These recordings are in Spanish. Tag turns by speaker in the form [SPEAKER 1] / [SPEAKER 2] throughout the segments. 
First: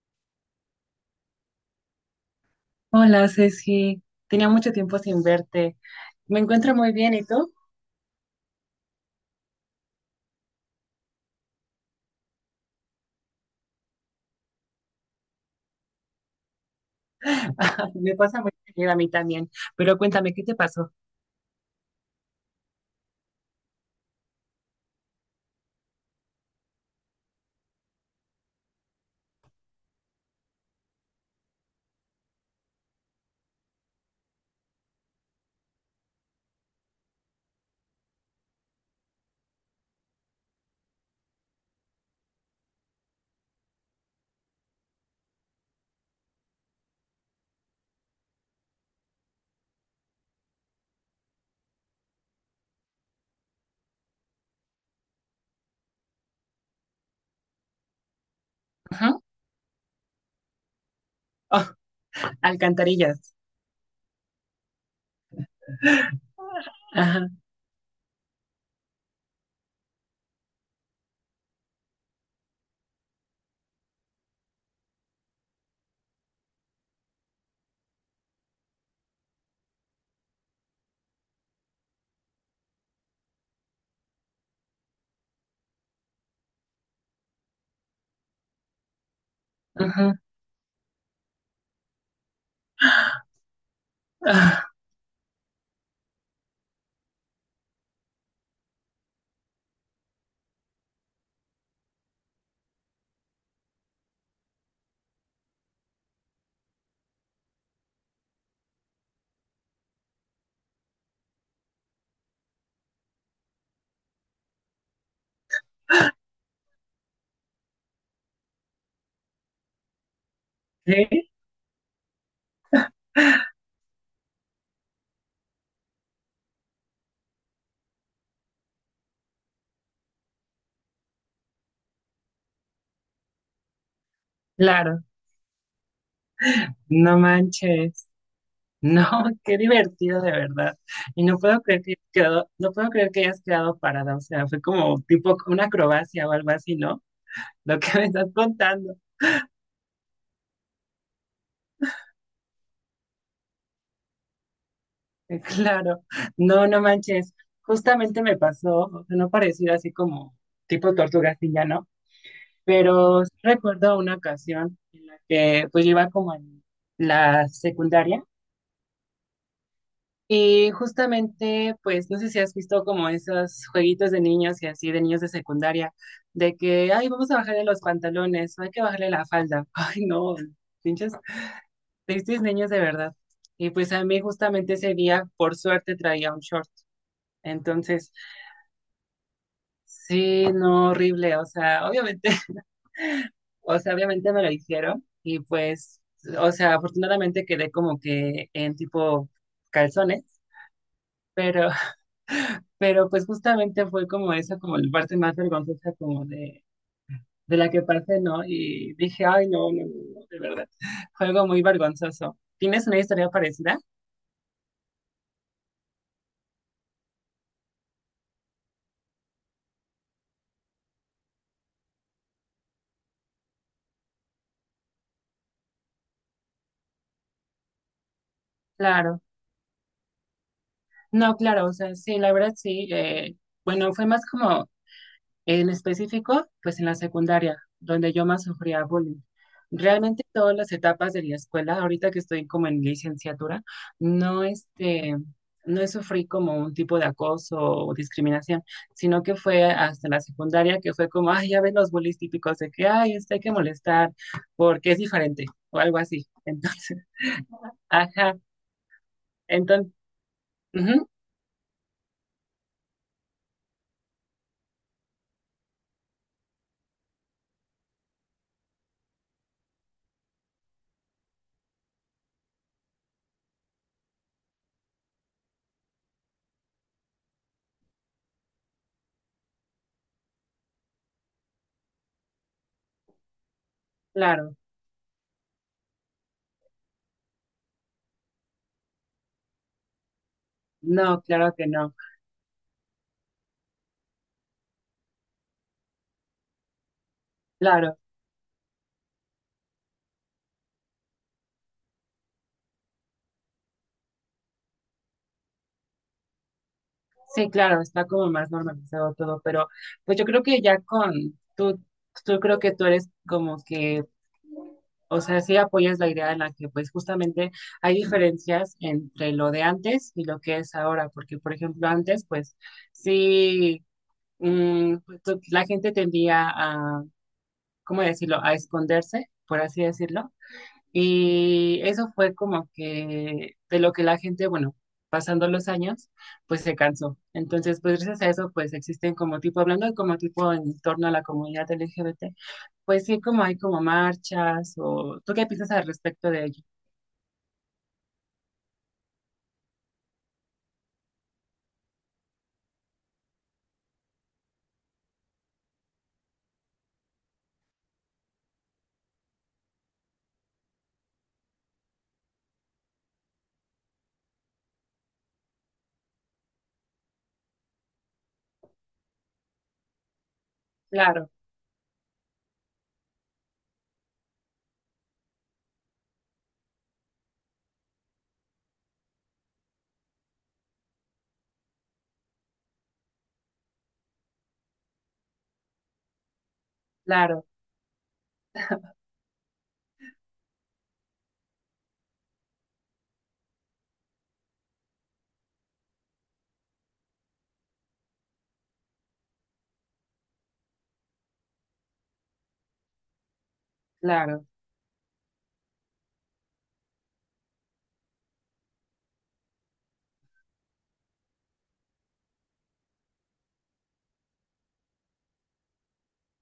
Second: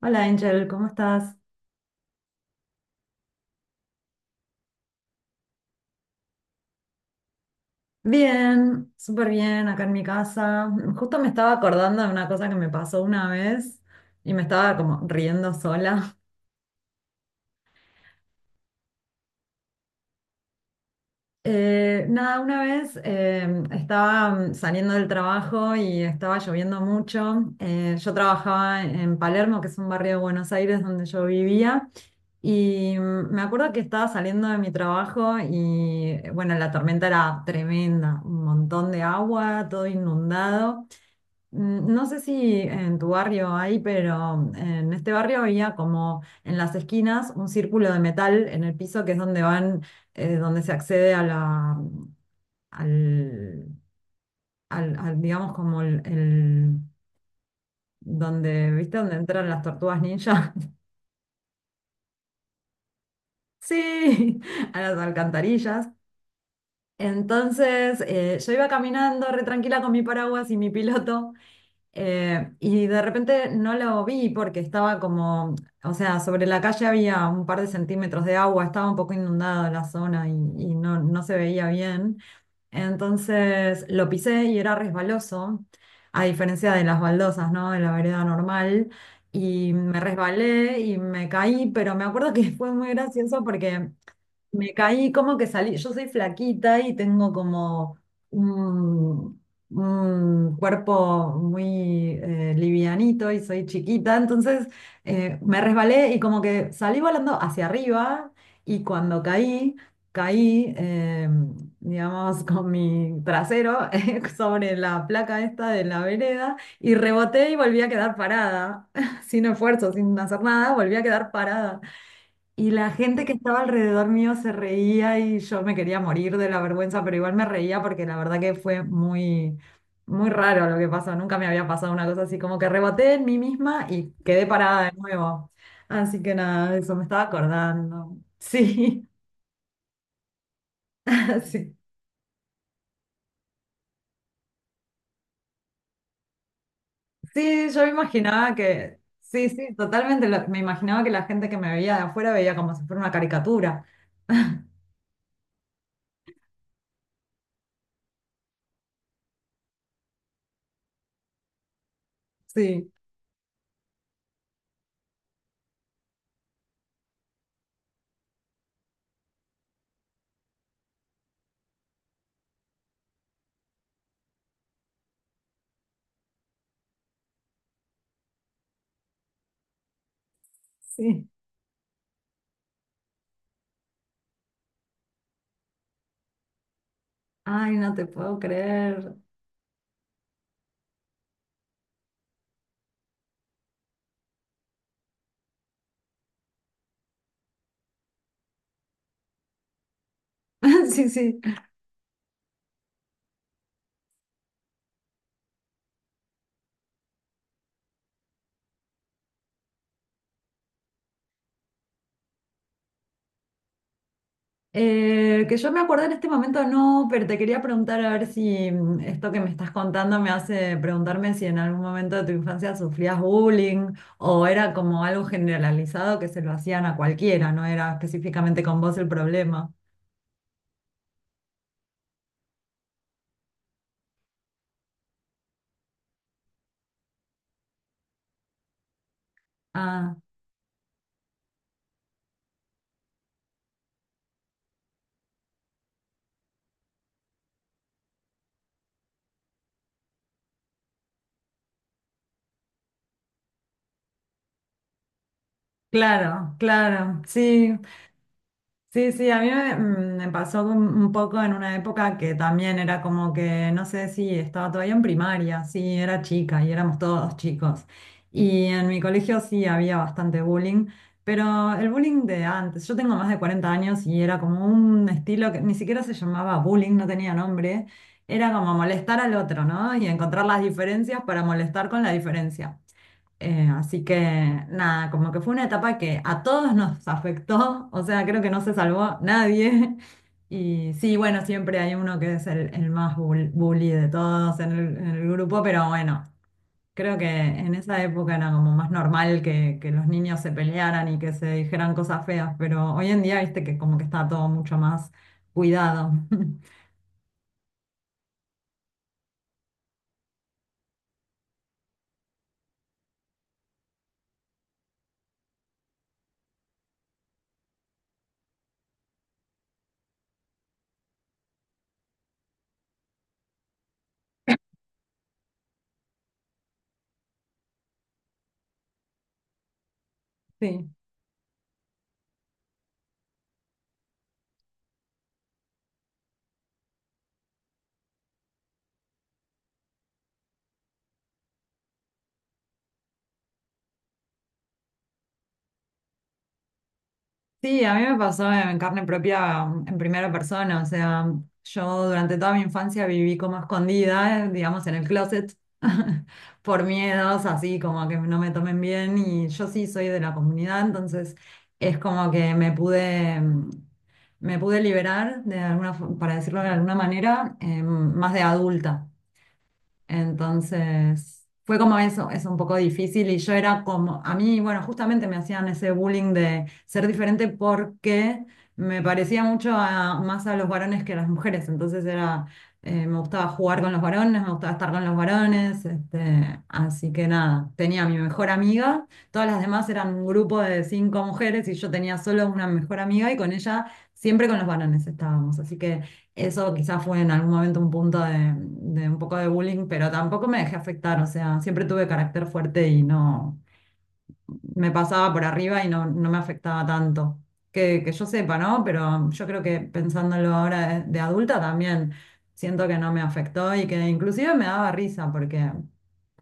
[SPEAKER 1] Hola Angel, ¿cómo estás?
[SPEAKER 2] Hola, Ceci. Tenía mucho tiempo sin verte. Me encuentro muy bien, ¿y tú?
[SPEAKER 1] Bien, súper bien, acá en mi casa. Justo me estaba acordando de una cosa que me pasó una vez y me estaba como riendo sola.
[SPEAKER 2] Ah, me pasa muy bien a mí también. Pero cuéntame, ¿qué te pasó?
[SPEAKER 1] Nada, una vez estaba saliendo del trabajo y estaba lloviendo mucho. Yo trabajaba en Palermo, que es un barrio de Buenos Aires donde yo vivía. Y me acuerdo que estaba saliendo de mi trabajo y bueno, la tormenta era tremenda, un montón de agua, todo inundado. No sé si en tu barrio hay, pero en este barrio había como en las esquinas un círculo de metal en el piso que es donde van, donde se accede a la, al, al- al, digamos como donde, ¿viste?
[SPEAKER 2] Ajá.
[SPEAKER 1] Donde entran las tortugas ninja.
[SPEAKER 2] Oh, alcantarillas.
[SPEAKER 1] Sí, a las alcantarillas.
[SPEAKER 2] Ajá,
[SPEAKER 1] Entonces, yo iba caminando re tranquila con mi paraguas y mi piloto. Y de repente no lo vi porque estaba como, o sea, sobre la calle había un par de centímetros de agua, estaba un poco inundada la zona y no, no se veía bien. Entonces lo pisé y era resbaloso, a diferencia de las baldosas, ¿no? De la vereda normal. Y me
[SPEAKER 2] ajá.
[SPEAKER 1] resbalé y me caí, pero me acuerdo que fue muy gracioso porque
[SPEAKER 2] Ah,
[SPEAKER 1] me caí como que salí, yo soy flaquita y tengo como un, un cuerpo muy livianito y soy chiquita, entonces me resbalé y como que salí volando hacia arriba y cuando caí, caí, digamos, con mi trasero sobre la placa esta de la vereda y reboté y volví a quedar parada, sin esfuerzo, sin hacer nada, volví a quedar
[SPEAKER 2] ¿sí?
[SPEAKER 1] parada. Y la gente que estaba alrededor mío se reía y yo me quería morir de la vergüenza, pero igual me reía porque la verdad que fue muy raro lo que pasó. Nunca me había pasado una cosa así, como que reboté en mí misma y quedé parada de
[SPEAKER 2] Claro.
[SPEAKER 1] nuevo. Así que nada, eso me
[SPEAKER 2] No
[SPEAKER 1] estaba
[SPEAKER 2] manches.
[SPEAKER 1] acordando.
[SPEAKER 2] No,
[SPEAKER 1] Sí,
[SPEAKER 2] qué divertido de verdad. Y no puedo
[SPEAKER 1] sí,
[SPEAKER 2] creer que hayas quedado, no puedo creer que hayas quedado parada. O sea, fue como tipo una acrobacia o algo así, ¿no?
[SPEAKER 1] sí,
[SPEAKER 2] Lo
[SPEAKER 1] yo
[SPEAKER 2] que
[SPEAKER 1] me
[SPEAKER 2] me estás
[SPEAKER 1] imaginaba
[SPEAKER 2] contando.
[SPEAKER 1] que, sí, totalmente, me imaginaba que la gente que me veía de afuera veía como si fuera una caricatura.
[SPEAKER 2] Claro, no, no manches. Justamente me pasó, o sea, no pareciera así como tipo tortuga así ya, ¿no?
[SPEAKER 1] Sí,
[SPEAKER 2] Pero sí recuerdo una ocasión en la que pues yo iba como en la secundaria y justamente pues no sé si has visto como esos jueguitos de niños y así de niños de secundaria de que, ay, vamos a bajarle los pantalones, hay que bajarle la falda. Ay, no, pinches,
[SPEAKER 1] sí.
[SPEAKER 2] tristes niños de verdad. Y pues a mí justamente ese día, por suerte, traía un short.
[SPEAKER 1] Ay, no te
[SPEAKER 2] Entonces...
[SPEAKER 1] puedo creer.
[SPEAKER 2] Sí, no, horrible, o sea, obviamente, o sea, obviamente me lo dijeron y pues, o sea, afortunadamente quedé como que en tipo calzones,
[SPEAKER 1] Sí, sí.
[SPEAKER 2] pero, pero pues justamente fue como esa, como la parte más vergonzosa como de la que pasé, ¿no? Y dije, ay, no, no, no, no, de verdad, fue algo muy vergonzoso. ¿Tienes una historia parecida?
[SPEAKER 1] Que yo me acordé en este momento no, pero te quería preguntar a ver si esto que me estás contando me hace preguntarme si en algún momento de tu infancia sufrías bullying o era como algo generalizado que se lo hacían a cualquiera, no era específicamente con vos el
[SPEAKER 2] Claro,
[SPEAKER 1] problema.
[SPEAKER 2] no, claro, o sea, sí, la verdad sí, bueno, fue más como en específico, pues en la secundaria, donde yo más sufría bullying.
[SPEAKER 1] Ah,
[SPEAKER 2] Realmente todas las etapas de la escuela, ahorita que estoy como en licenciatura, no este, no sufrí como un tipo de acoso o discriminación, sino que fue hasta la secundaria que fue como, ay, ya ven los bullies típicos de que, ay, este hay que molestar porque es diferente o algo así.
[SPEAKER 1] claro,
[SPEAKER 2] Entonces,
[SPEAKER 1] claro, sí.
[SPEAKER 2] ajá,
[SPEAKER 1] Sí, sí, a mí me,
[SPEAKER 2] entonces,
[SPEAKER 1] mm, me pasó
[SPEAKER 2] ujú,
[SPEAKER 1] un poco en una época que también era como que, no sé si estaba todavía en primaria, sí, era chica y éramos todos chicos. Y en mi colegio sí había bastante bullying, pero el bullying de antes, yo tengo más de 40 años y era como un estilo que ni siquiera se llamaba bullying, no tenía nombre, era como molestar al otro, ¿no? Y encontrar las diferencias para molestar con la diferencia. Así que
[SPEAKER 2] claro,
[SPEAKER 1] nada, como que fue una etapa que a todos nos afectó, o sea, creo que no se salvó nadie. Y sí,
[SPEAKER 2] no,
[SPEAKER 1] bueno,
[SPEAKER 2] claro que
[SPEAKER 1] siempre hay
[SPEAKER 2] no,
[SPEAKER 1] uno que es el más bully de todos en en el grupo, pero bueno, creo que en
[SPEAKER 2] claro.
[SPEAKER 1] esa época era como más normal que los niños se pelearan y que se dijeran cosas feas, pero hoy en día, viste que como que está todo mucho más cuidado.
[SPEAKER 2] Sí, claro, está como más normalizado todo, pero pues yo creo que ya con tú, creo que tú eres como que, o sea, sí apoyas la idea en la que pues justamente hay diferencias entre lo de antes y lo que es ahora, porque por ejemplo antes pues sí, pues, tú- la gente tendía a, ¿cómo decirlo?, a esconderse, por así decirlo.
[SPEAKER 1] Sí.
[SPEAKER 2] Y eso fue como que de lo que la gente, bueno, pasando los años, pues se cansó. Entonces, pues gracias a eso, pues existen como tipo, hablando de como tipo en torno a la comunidad LGBT, pues sí, como hay como marchas o... ¿Tú qué piensas al respecto de ello?
[SPEAKER 1] Sí, a mí me pasó en carne propia, en primera persona, o sea, yo durante toda mi infancia viví como escondida, digamos, en el closet, por miedos, así como que no me tomen bien, y yo sí soy de la comunidad, entonces es como que me pude, me pude liberar de alguna, para decirlo de alguna manera, más de adulta.
[SPEAKER 2] Claro,
[SPEAKER 1] Entonces, fue como eso, es un poco difícil y yo era como, a mí, bueno, justamente me hacían ese bullying de ser diferente porque me parecía mucho más a los varones que a las mujeres, entonces era, me gustaba jugar con los varones, me gustaba estar con los varones, este, así que
[SPEAKER 2] claro,
[SPEAKER 1] nada, tenía a mi mejor amiga, todas las demás eran un grupo de 5 mujeres y yo tenía solo una mejor amiga y con ella siempre con los varones estábamos, así que... Eso quizás fue en algún momento un punto de un poco de bullying, pero tampoco me dejé afectar, o sea, siempre tuve carácter fuerte y no,
[SPEAKER 2] claro,
[SPEAKER 1] me pasaba por arriba y no, no me afectaba tanto. Que yo sepa, ¿no? Pero yo creo que pensándolo ahora de adulta también siento que no me afectó y que inclusive me daba risa porque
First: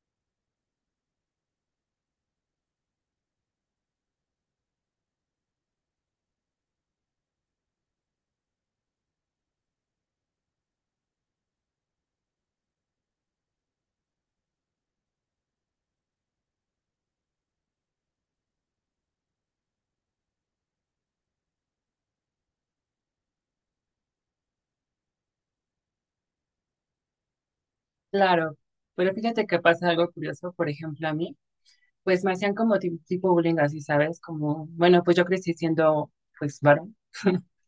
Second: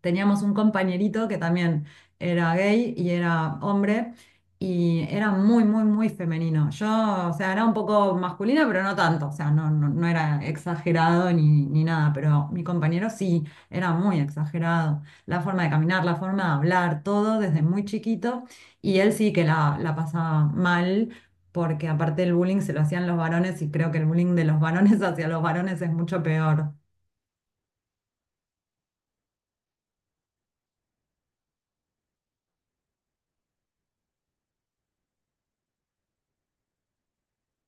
[SPEAKER 1] teníamos un compañerito que también era gay y era hombre y era muy, muy, muy femenino. Yo, o sea, era un poco masculina, pero no tanto, o sea, no, no, no era exagerado ni, ni nada, pero mi compañero sí, era muy exagerado la forma de caminar, la forma de hablar, todo desde muy chiquito. Y él sí que la pasaba mal, porque aparte el bullying se lo hacían los varones y creo que el bullying de los varones hacia los varones es mucho peor.
[SPEAKER 2] claro. Pero fíjate que pasa algo curioso, por ejemplo, a mí, pues me hacían como ti- tipo bullying así, ¿sabes? Como, bueno, pues yo crecí siendo, pues, varón.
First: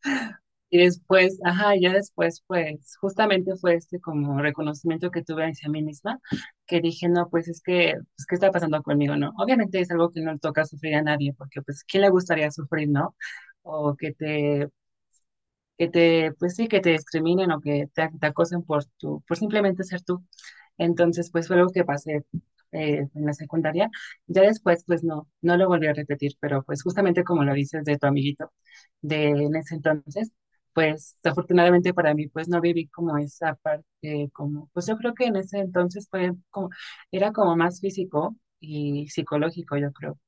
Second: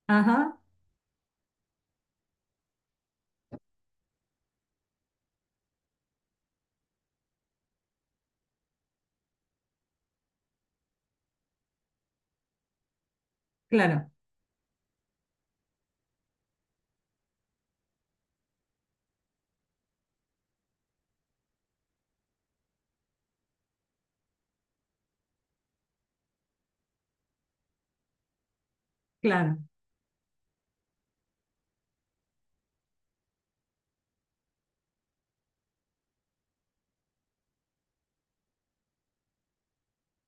[SPEAKER 1] Ajá,
[SPEAKER 2] Y después, ajá, ya después, pues, justamente fue este como reconocimiento que tuve hacia mí misma, que dije, no, pues es que, pues, ¿qué está pasando conmigo, no? Obviamente es algo que no le toca sufrir a nadie, porque, pues, ¿quién le gustaría sufrir, no? O
[SPEAKER 1] claro,
[SPEAKER 2] que te, pues sí, que te discriminen o que te acosen por tu, por simplemente ser tú. Entonces, pues fue algo que pasé en la secundaria. Ya después, pues no, no lo volví a repetir, pero pues justamente como lo dices de tu amiguito de en
[SPEAKER 1] claro.
[SPEAKER 2] ese entonces, pues afortunadamente para mí, pues no viví como esa parte, como, pues yo creo que en ese entonces fue como, era como más físico y psicológico, yo creo.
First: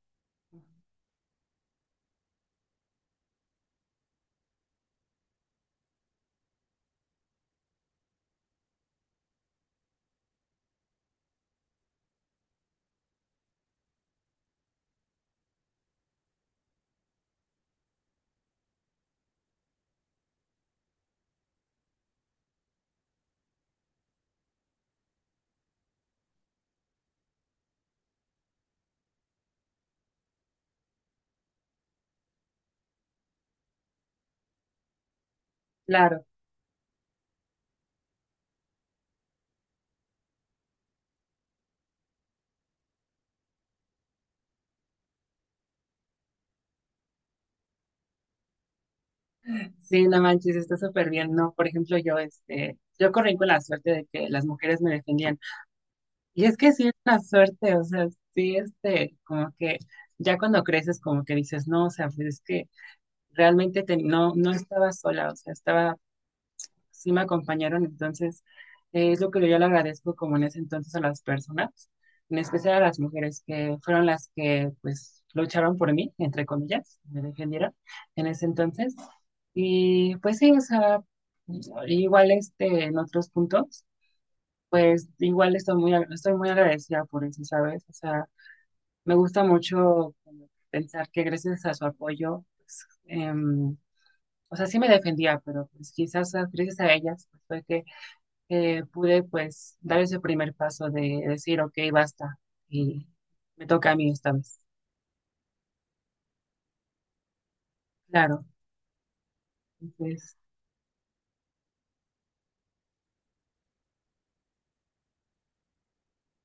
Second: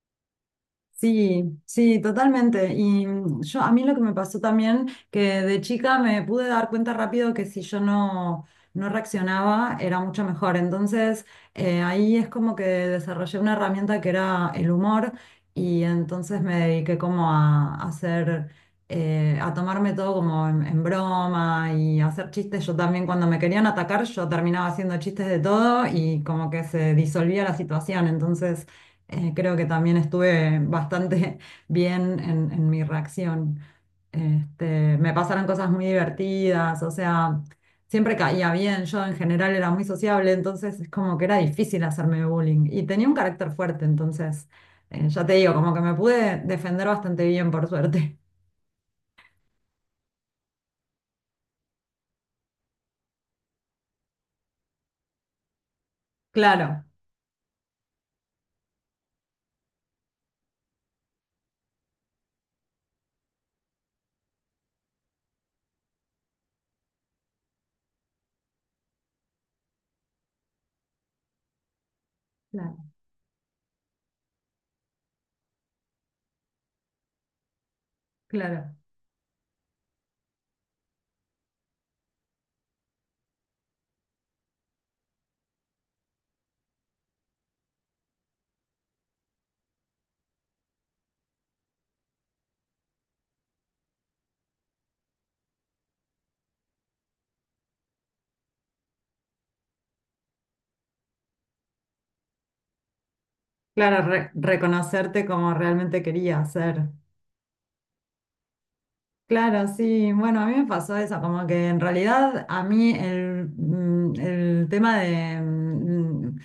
[SPEAKER 1] Sí, sí, totalmente. Y yo a mí lo que me pasó también, que de chica me pude dar cuenta rápido que si yo no, no reaccionaba era mucho mejor. Entonces ahí es como que desarrollé una herramienta que era el humor y entonces me dediqué como a hacer, a tomarme todo como en broma y a hacer chistes. Yo también cuando me querían atacar yo terminaba haciendo chistes de todo y como que se disolvía la situación. Entonces... Creo que también estuve bastante bien en mi reacción. Este, me pasaron cosas muy
[SPEAKER 2] Claro.
[SPEAKER 1] divertidas, o sea, siempre caía bien. Yo en general era muy sociable, entonces es como que era difícil hacerme bullying. Y tenía un carácter fuerte, entonces, ya te digo, como que me pude defender bastante bien, por suerte.
[SPEAKER 2] Sí, no manches, está súper bien, ¿no? Por ejemplo, yo, este, yo corrí con la suerte de que las mujeres me defendían. Y es que
[SPEAKER 1] Claro,
[SPEAKER 2] sí es una suerte, o sea, sí, este, como que ya cuando creces, como que dices, no, o sea, pues es que realmente te- no, no estaba sola, o sea, estaba sí me acompañaron, entonces es lo que yo le agradezco como en ese entonces a las personas, en especial
[SPEAKER 1] claro,
[SPEAKER 2] a las mujeres que fueron las que pues lucharon por mí, entre comillas, me defendieron en ese
[SPEAKER 1] claro.
[SPEAKER 2] entonces. Y pues sí, o sea, igual este, en otros puntos, pues igual estoy muy, ag- estoy muy agradecida por eso, ¿sabes? O sea, me gusta mucho como pensar que gracias a su apoyo, pues, em, o sea, sí me defendía, pero pues quizás ah, gracias a ellas pues, fue que pude pues dar ese primer paso de decir, ok, basta, y me toca a
[SPEAKER 1] Claro,
[SPEAKER 2] mí esta vez.
[SPEAKER 1] reconocerte como realmente quería ser.
[SPEAKER 2] Claro,
[SPEAKER 1] Claro, sí.
[SPEAKER 2] entonces,
[SPEAKER 1] Bueno, a mí me pasó eso, como que en realidad a mí el tema de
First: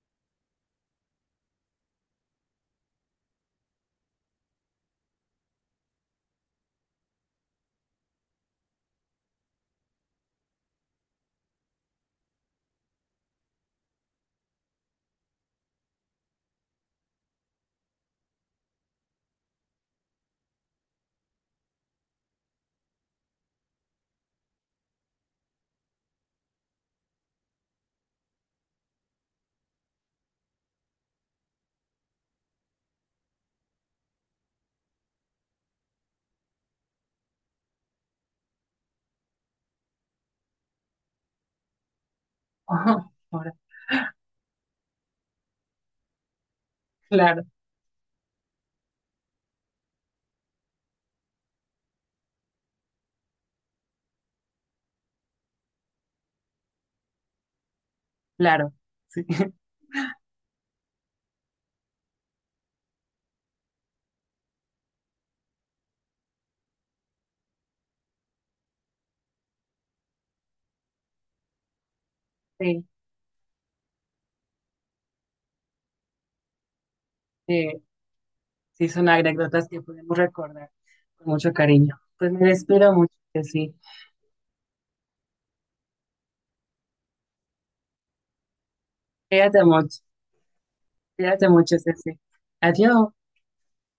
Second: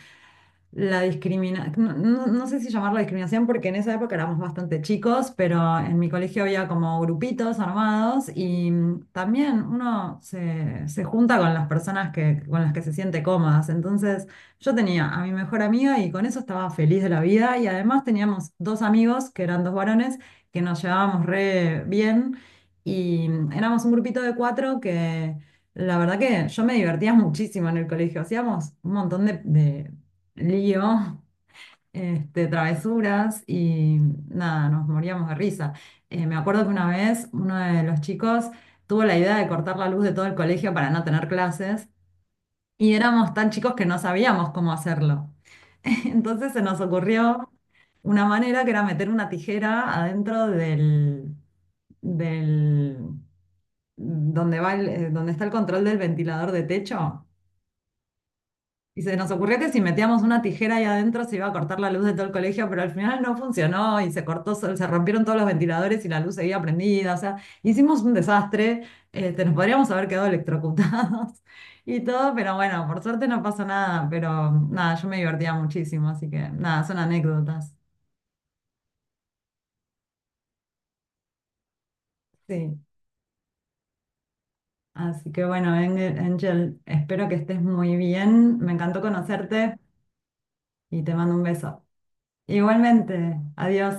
[SPEAKER 1] la discriminación, no, no sé si llamarlo discriminación porque en esa época éramos bastante chicos, pero en mi colegio había como grupitos armados y también uno se junta con las personas que, con las que se siente cómodas. Entonces yo tenía a mi mejor amiga y con eso estaba feliz de la vida y además teníamos dos amigos que eran dos varones que nos llevábamos re bien. Y éramos un grupito de cuatro que la verdad que yo me divertía muchísimo en el colegio. Hacíamos un montón de lío, este, travesuras y nada, nos moríamos de risa. Me acuerdo que una vez uno de los chicos tuvo la idea de cortar la luz de todo el colegio para no tener clases y
[SPEAKER 2] ojo,
[SPEAKER 1] éramos tan
[SPEAKER 2] ahora,
[SPEAKER 1] chicos que no sabíamos cómo hacerlo. Entonces se nos
[SPEAKER 2] claro,
[SPEAKER 1] ocurrió una manera que era meter una tijera adentro del donde va donde está el control del ventilador de techo.
[SPEAKER 2] claro,
[SPEAKER 1] Y se
[SPEAKER 2] sí,
[SPEAKER 1] nos ocurrió que si metíamos una tijera ahí adentro se iba a cortar la luz de todo el colegio, pero al final no funcionó y se cortó, se rompieron todos los ventiladores y la luz seguía prendida. O sea, hicimos un desastre, este, nos podríamos haber quedado electrocutados y todo, pero bueno,
[SPEAKER 2] sí,
[SPEAKER 1] por suerte no pasó nada, pero nada, yo me divertía muchísimo, así que nada, son anécdotas.
[SPEAKER 2] eh, sí, son anécdotas que podemos recordar con mucho cariño. Pues me
[SPEAKER 1] Sí.
[SPEAKER 2] despido mucho, sí.
[SPEAKER 1] Así que bueno, Angel, espero que estés muy bien. Me encantó
[SPEAKER 2] Cuídate
[SPEAKER 1] conocerte
[SPEAKER 2] mucho,
[SPEAKER 1] y te mando un
[SPEAKER 2] cuídate mucho,
[SPEAKER 1] beso.
[SPEAKER 2] Ceci. Adiós.
[SPEAKER 1] Igualmente, adiós.